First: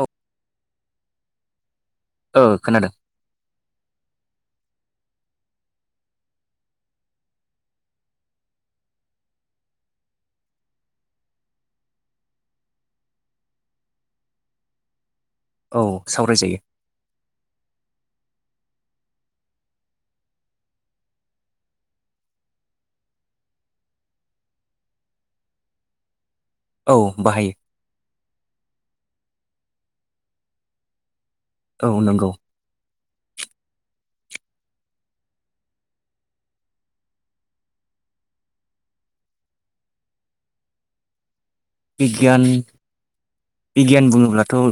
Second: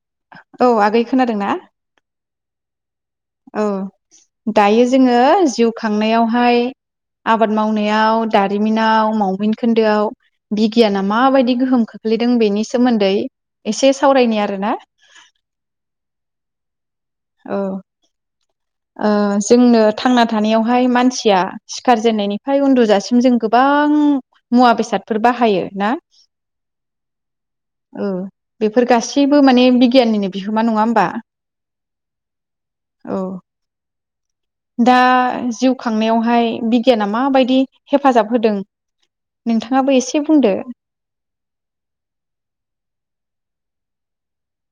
औ औ आगै खोनादों ना ओ खोनादों औ दायो जोङो जिउ खांनायावहाय आबाद मावनायाव दारिमिनाव मावमिन खोन्दोआव बिगियाना माबायदि गोहोम खोख्लैदों बेनि सोमोन्दै एसे सावरायनि आरोना औ सावरायजायो औ ओ जोंनो थांना थानायावहाय मानसिया सिखारजेननायनिफ्राय उन्दुजासिम जों गोबां मुवा बेसादफोर बाहायो ना औ बाहायो औ बेफोर गासि बो माने बिगियाननिनो बिहोमा नङा होमबा औ नंगौ औ दा जिउ खांनायावहाय बिगियाना माबायदि हेफाजाब होदों नोंथाङाबो एसे बुंदो बिगियान बिगियान बुङोब्लाथ'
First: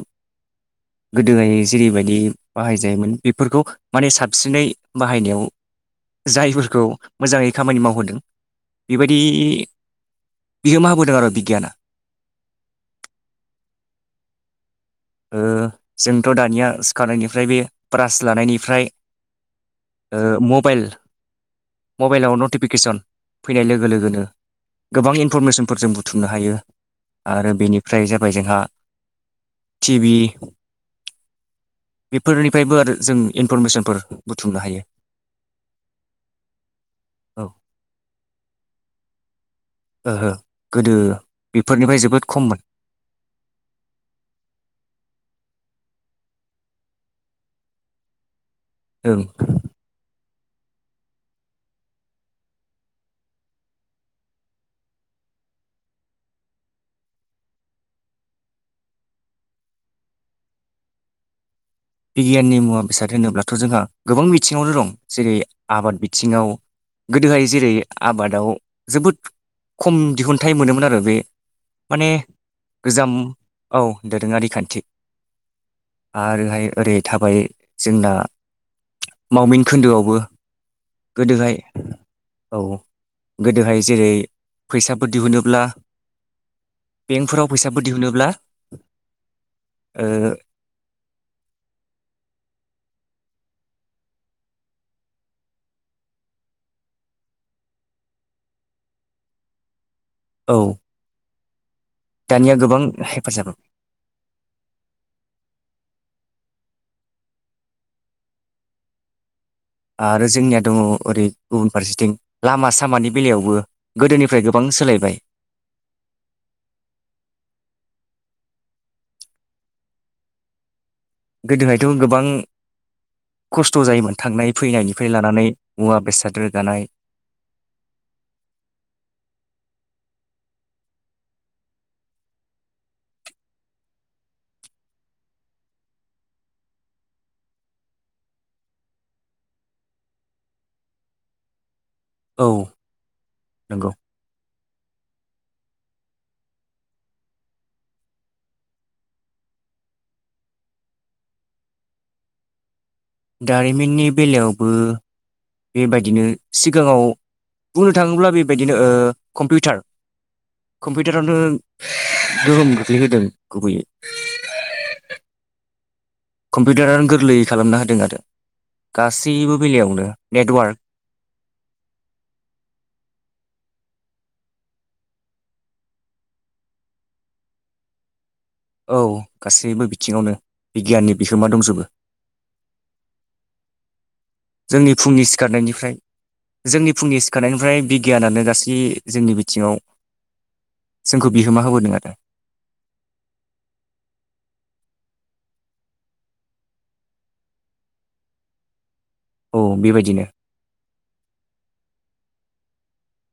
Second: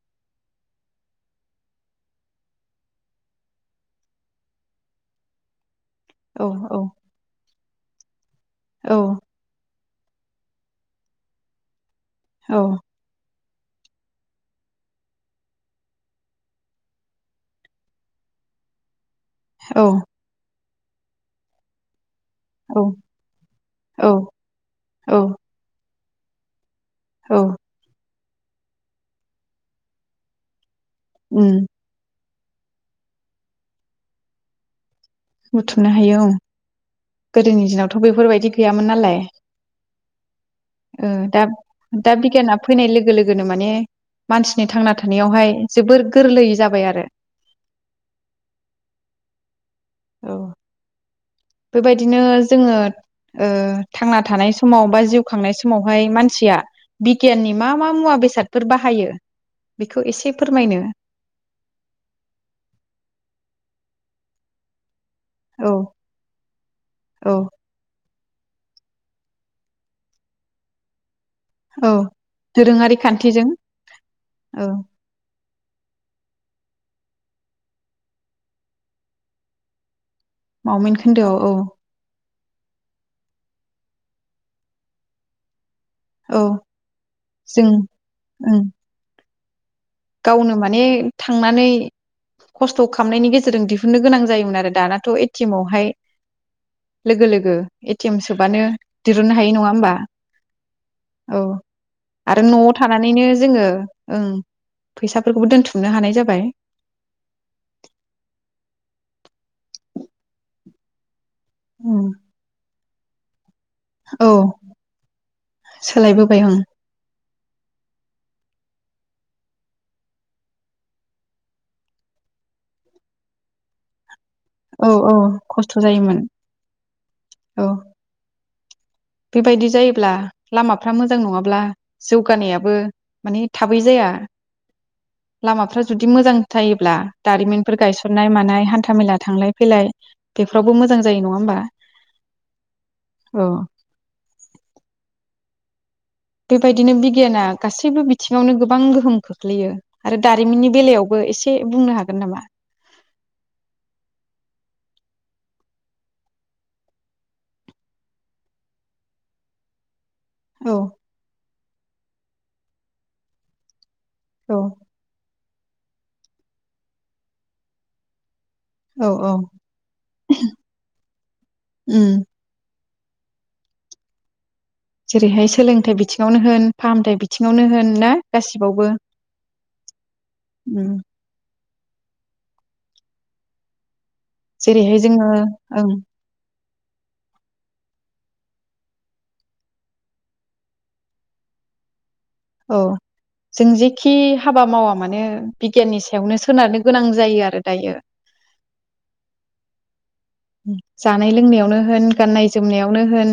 गोदोहाय जेरैबायदि बाहायजायोमोन बेफोरखौ माने साबसिनै बाहायनायाव औ औ जायफोरखौ मोजाङै खामानि मावहोदों औ बेबायदि बिहोमा होबोदों आरो' बिगियाना औ ओ जोंथ' दानिया सिखारनायनिफ्राय बे ब्रास लानायनिफ्राय औ ओ म बाइल मबाइलाव औ नटिफिकेसन फैनाय लोगो औ लोगोनो गोबां औ इनफरमेसनफोरजों बुं थुमनो हायो आरो औ बेनिफ्राय जो बै जोंहा थि भि उम बेफोरनिफ्रायबो आरो जों इनफरमेसनफोर बुथुमनो हायो बुथुमनो हायो औ औ गोदोनि दिनावथ' बेफोरबायदि गैयामोन नालाय ओहो गोदो ओ दा बेफोरनिफ्राय दा जोबोद बिगियाना खममोन फैनाय लोगो लोगोनो माने मानसि नि थांना थानायावहाय जोबोर गोरलै जाबाय आरो ओं औ बेबायदिनो जोङो ओ थांना थानाय समाव बा जिउ खांनाय समावहाय मानसिया बिगियाननि मा मा मुवा बेसादफोर बाहायो बेखौ एसे फोरमायनो बिगियाननि मुवा बेसाद होनोब्लाथ' जोंहा गोबां बिथिङावनो दं जेरै औ आबाद बिथिङाव औ गोदोहाय जेरै आबाद दाव जोबोद खम दिहुनथाइ मोनोमोन आरो बे औ माने दोरोङारि गोजाम खान्थिजों औ दोरोङारि औ खान्थि आरोहाय ओरै थाबाय जोंना मावमिन खोन्दोआवबो मावमिन खोन्दो औ गोदोहाय औ गोदोहाय जेरै फैसाफोर दिहुनोब्ला औ बेंकफोराव जों फैसाफोर दिहुनोब्ला ओं गावनो माने थांनानै खस्थ' खामनायनि गेजेरजों दिहुननो गोनां जायोमोन आरो दानाथ' एटिएम आवहाय लोगो लोगो एटिएम सोबानो दिरुननो हायो नङा होमबा औ औ आरो दानिया न'आव गोबां थानानैनो हेफाजाब जोङो ओं फैसाफोरखौबो दोनथुमनो हानाय जाबाय आरो जोंनिया दङ ओरै गुबुन उम फारसेथिं लामा सा सामानि बेलायावबो औ गोदोनिफ्राय गोबां सोलायबाय सोलायबोबाय आं गोदोहायथ' गोबां खस्थ' जायोमोन थांनाय औ औ फैनायनिफ्राय लानानै खस्थ' मुवा जायोमोन बेसाद रोगानाय औ बेबायदि जायोब्ला लामाफ्रा मोजां नङाब्ला जौगानायाबो माने थाबै जाया लामाफ्रा जुदि मोजां थायोब्ला दारिमिनफोर गायसननाय मानाय हान्था मेला थांलाय फैलाय बेफोरावबो मोजां जायो नङा होमबा औ औ नंगौ बेबायदिनो बिगियाना गासैबो बिथिङावनो गोबां गोहोम खोख्लैयो आरो दारिमिननि बेलायावबो एसे बुंनो हागोन नामा? दारिमिननि बेलायावबो बेबायदिनो सिगाङाव बुंनो थाङोब्ला बेबायदिनो ओ कम्पिउटार औ कम्पिउटारावनो [unintelligible] गोहोम खोख्लैहोदों गुबैयै औ कम्पिउटारानो गोरलैयै खालामना होदों आरो औ औ गासैबो बेलायावनो नेटवार्क उम जेरैहाय सोलोंथाइ बिथिङावनो होन फाहामथाइ बिथिङावनो होन ना गासिबावबो औ गासैबो बिथिङावनो उम बिगियाननि बिहोमा दंजोबो जोंनि जेरैहाय फुंनि जोङो ओं सिखारनायनिफ्राय जोंनि फुंनि सिखारनायनिफ्राय बिगियानानो गासै जोंनि बिथिङाव जोंखौ बिहोमा होबोदों आरो औ जों जेखि हाबा मावा मानो बिगियाननि सायावनो सोनारनो गोनां जायो आरो दायो औ बेबायदिनो जानाय लोंनायावनो होन गाननाय जोमनायावनो होन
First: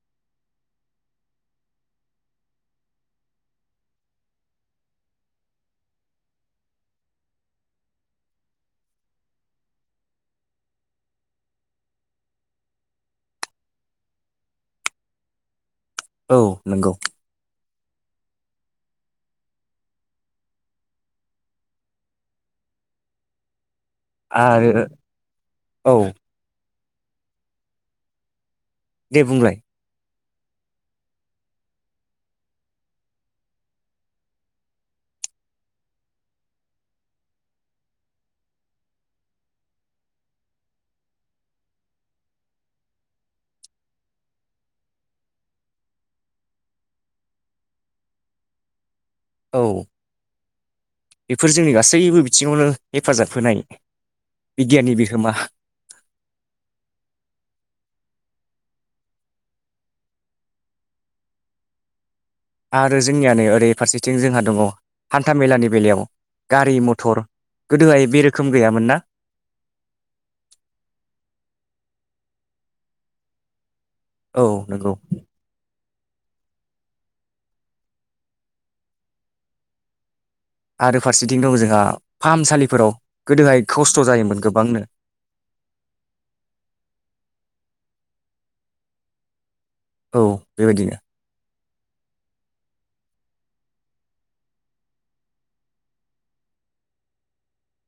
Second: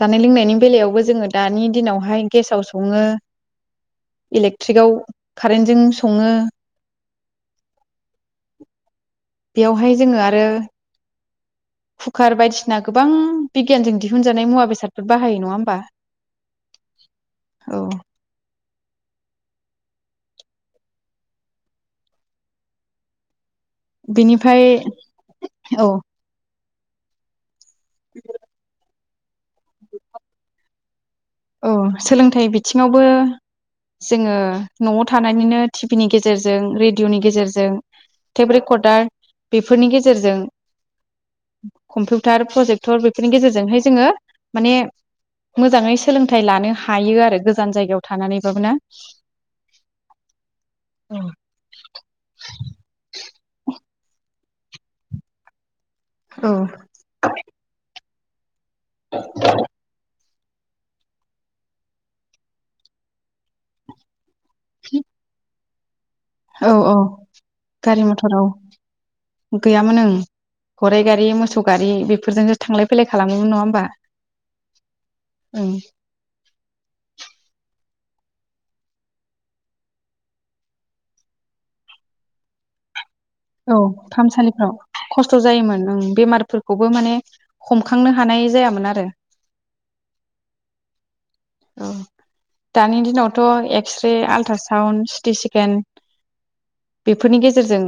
जानाय लोंनायनि बेलायावबो जोङो दानि दिनावहाय गेसाव सङो इलेक्ट्रिकआव कारेन्टजों सङो बेयावहाय जोङो आ रो कुकार बायदिसिना गोबां बिगियानजों दिहुनजानाय मुवा बेसादफोर बाहायो नङा होमबा औ नोंगौ औ बिनिफाय आरो औ [unintelligible] दे बुंलाय औ सोलोंथाइ बिथिङावबो जोङो न'आव थानानैनो टिभि नि गेजेरजों रेडिअ'नि गेजेरजों टेप रेकर्डार बेफोरनि गेजेरजों कम्पिउटार प्रजेक्टर बेफोरनि गेजेरजोंहाय जोङो माने मोजाङै सोलोंथाइ लानो हायो आरो गोजान जायगायाव थानानैबाबो ना? औ औ बेफोर जोंनि गासैबो बिथिङावनो हेफाजाब होनाय बिगियाननि बिहोमा औ [unintelligible] आरो जोंनियानै ओरै फारसेथिं जोंहा दङ हान्था मेलानि बेलायाव औ गारि औ मथर गारि गोदोहाय बे मथर औ रोखोम गैयामोन ना गैयामोन ओं गराइ गारि मोसौ गारि बेफोरजोंनो थांलाय फैलाय खालामोमोन नङा होमबा औ नोंगौ ओं आरो फारसेथिं दं जोंहा फाहामसालिफोराव गोदोहाय औ खस्थ' जायोमोन गोबांनो फाहामसालिफ्राव खस्थ' जायोमोन ओं बेमारफोरखौबो माने खम खांनो हानाय जायामोन आरो औ बेबायदिनो औ दानि दिनावथ' एक्सरे आलट्रासाउन्ड सिटि स्केन बेफोरनि गेजेरजों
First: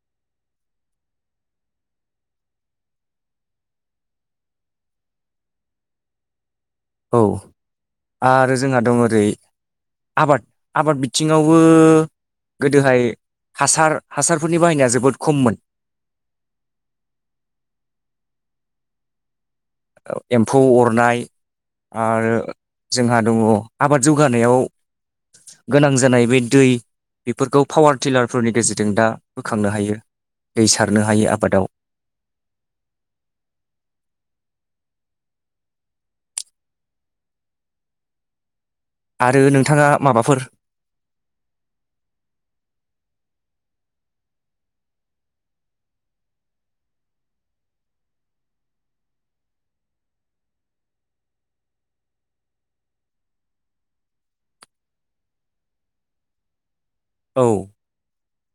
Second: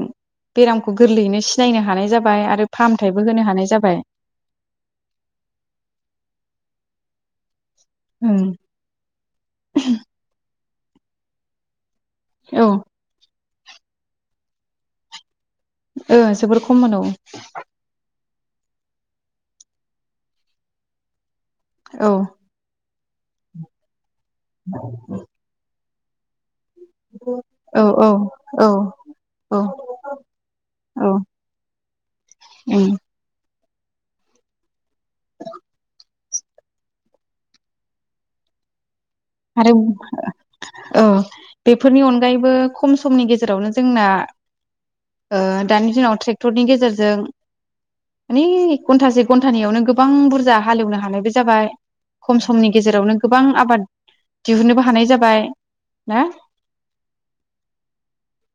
बेरामखौ गोरलैयैनो सिनायनो हानाय जाबाय आरो फाहामथायबो होनो हानाय जाबाय औ ओं आरो जोंहा दं ओरै आबाद आबाद बिथिङावबो औ गोदोहाय हासार हासारफोरनि बाहायनाया जोबोद खममोन ओ जोबोर खममोन औ ओ एम्फौ अरनाय औ आरो जोंहा दङ आबाद जौगानायाव गोनां जानाय बै दै बेफोरखौ औ पावार औ टिलारफोरनि औ गेजेरजों दा औ बोखांनो हायो दै सारनो औ हायो आबादाव उम [inaudible] आरो नोंथाङा माबाफोर औ बेफोरनि अनगायैबो खम समनि गेजेराव गेरावनो जोंना ओ दानि दिनाव ट्रेक्टरनि गेजेरजों मान घन्टा से घन्टानियावनो गोबां बुरजा हालेवनो हानायबो जाबाय खम समनि गेजेरावनो गोबां आबाद दिहुनोबो हानाय जाबाय ना? औ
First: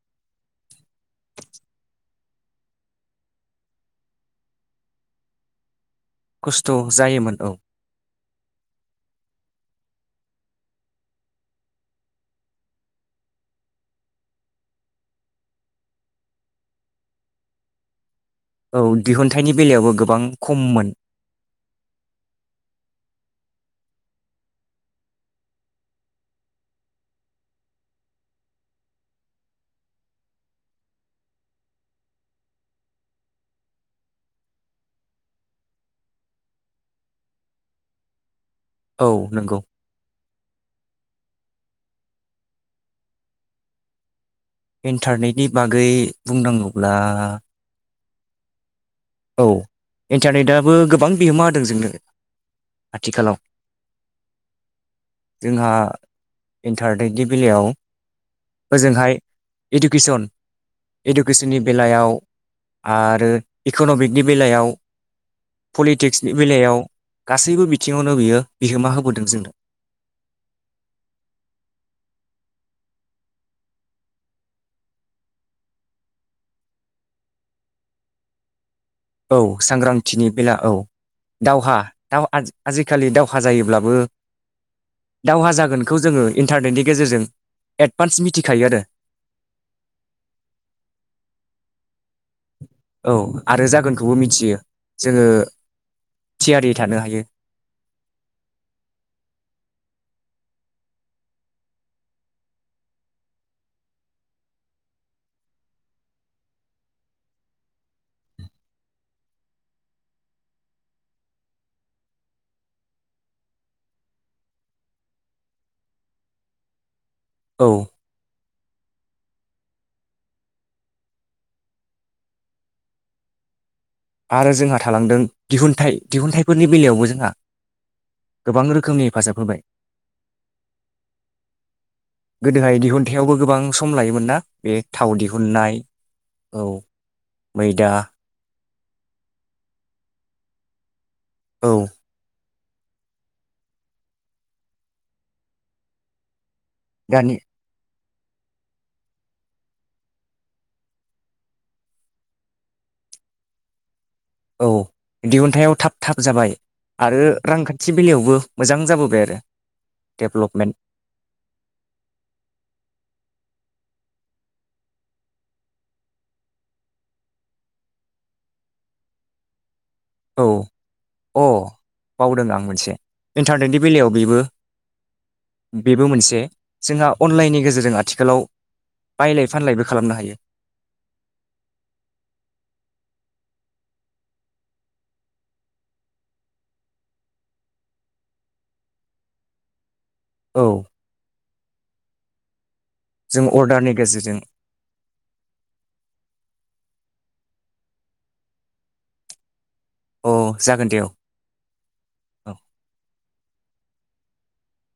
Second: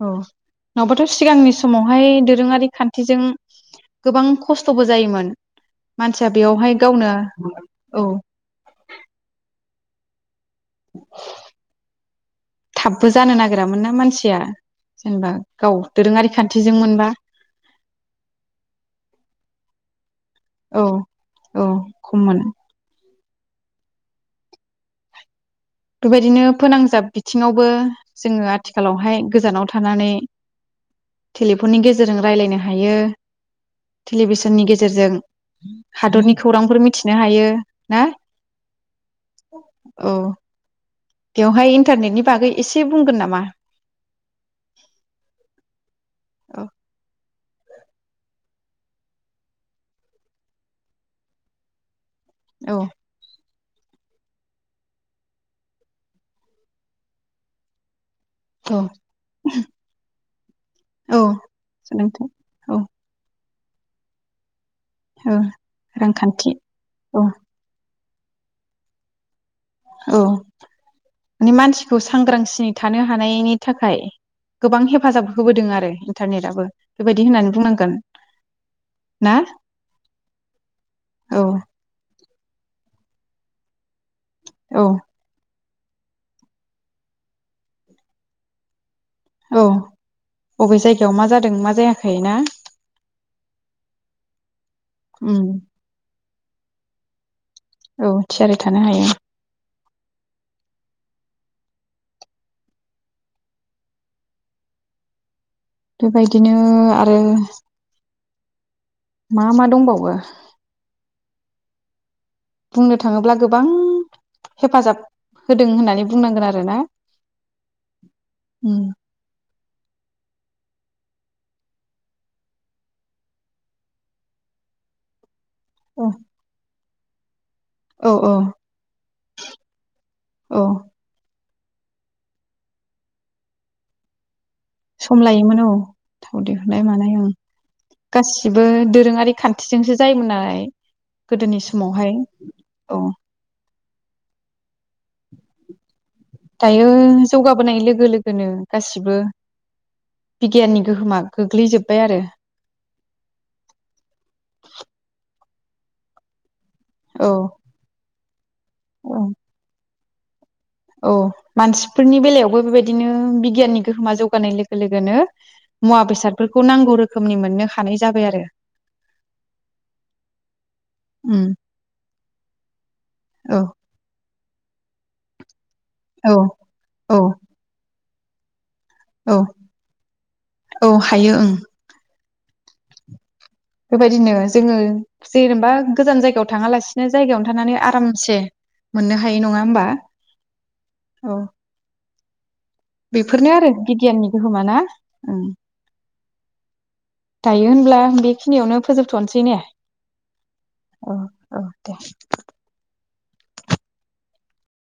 औ नङाबाथ' सिगांनि समावहाय दोरोङारि खान्थिजों गोबां खस्थ'बो जायोमोन। मानसिया खस्थ' बेयावहाय गावनो जायोमोन औ औ। थाबबो जानो नागिरामोन ना मानसिया जेनेबा गाव दोरोङारि खान्थिजों मोनबा। औ दिहुनथाइनि बेलायावबो गोबां औ खममोन। औ खममोन बेबायदिनो फोनांजाब बिथिङावबो जोङो आथिखालावहाय गोजानाव थानानै टेलिफननि गेजेरजों रायलायनो हायो टेलिभिसननि गेजेरजों हादरनि खौरांफोर मिथिनो हायो ना। औ नंगौ औ बेवहाय इन्टारनेटनि बागै एसे बुंगोन नामा? इन्टारनेटनि बागै औ बुंनांगौब्ला औ इन्टारनेटआबो गोबां बिहोमा होदों जोंनो। औ आथिखालाव जोंहा इन्टारनेटनि बेलायाव। औ ओजोंहाय इडुकेसन औ इडुकेसननि बेलायाव सोलोंथाइ औ आरो इक'न'मिकनि बेलायाव औ पलिटिक्सनि रांखान्थि बेलायाव औ गासैबो बि बिथिङावनो बियो बिहोमा होबोदों जोंनो औ माने मानसिखौ सांग्रांसिय थानो हानायनि थाखाय गोबां हेफाजाब होबोदों आरो इन्टारनेटआबो बेबायदि होननानै बुंनांगोन। ना औ सांग्रांथिनि बेला औ औ दावहा दाव आ आजिखालि दावहा जायोब्लाबो औ दावहा जागोन। बेखौ जोङो इन्टारनेटनि गेजेरजों एडभान्स मिथिखायो आरो औ बबे जायगायाव मा जादों मा जायाखै ना? औ आरो जागोनखौबो मिथियो जोङो उम थियारि थानो हायो। औ थियारि थानो हायो? बेबायदिनो आरो मा मा दंबावो बुंनो थाङोब्ला गोबां हेफाजाब होदों होननानै बुंनांगोन आरोना। औ उम आरो जोंहा थालांदों दिहुनथाइ दिहुनथाइफोरनि बेलायावबो जोंहा औ औ गोबां रोखोमनि हेफाजाब होबाय औ गोदोहाय दिहुनथायाइावबो गोबां सम लायोमोन ना बे थाव सम लायोमोन औ दिहुननाय थाव औ दिहुननाय मानाय ओं मैदा गासिबो दोरोङारि खान्थिजोंसो जायोमोन नालाय गोदोनि औ समावहाय अ दायो दानि जौगाबोनाय लोगो लोगो दोनो गासिबो बिगियाननि गोहोमा गोग्लैजोब्बाय आरो औ दिहुनथायाव थाब थाब जाबाय आरो औ रांखान्थि बेलायावबो मोजां जाबोबाय औ आरो देबलभमेनट औ मानसिफोरनि बेलायावबो बेबायदिनो बिगियाननि गोहोमा जौगानाय लोगो लोगोनो मुवा बेसादफोरखौ नांगौ रोखोमनि मोननो हानाय जाबाय आरो औ उम अ बावदों आं मोनसे औ इन्टारनेटनि बेलायाव बेबो बेबो औ मोनसे जोंहा औ अनलाइननि गेजेरजों आथिं हेलौ औ औ हायो ओं बेबायदिनो जोङो जेनेबा गोजान जायगायाव थाङालासिनो जायगायावनो थानानै आरामसे मोननो हायो नङा होमबा औ बा जों बेफोरनो आरो अर्डारनि बिगियाननि गेजेरजों गोहोमा ना ओं दायो होनब्ला बेखिनियावनो फोजोबथ'नोसै ने अ जागोन दे औ औ दे औ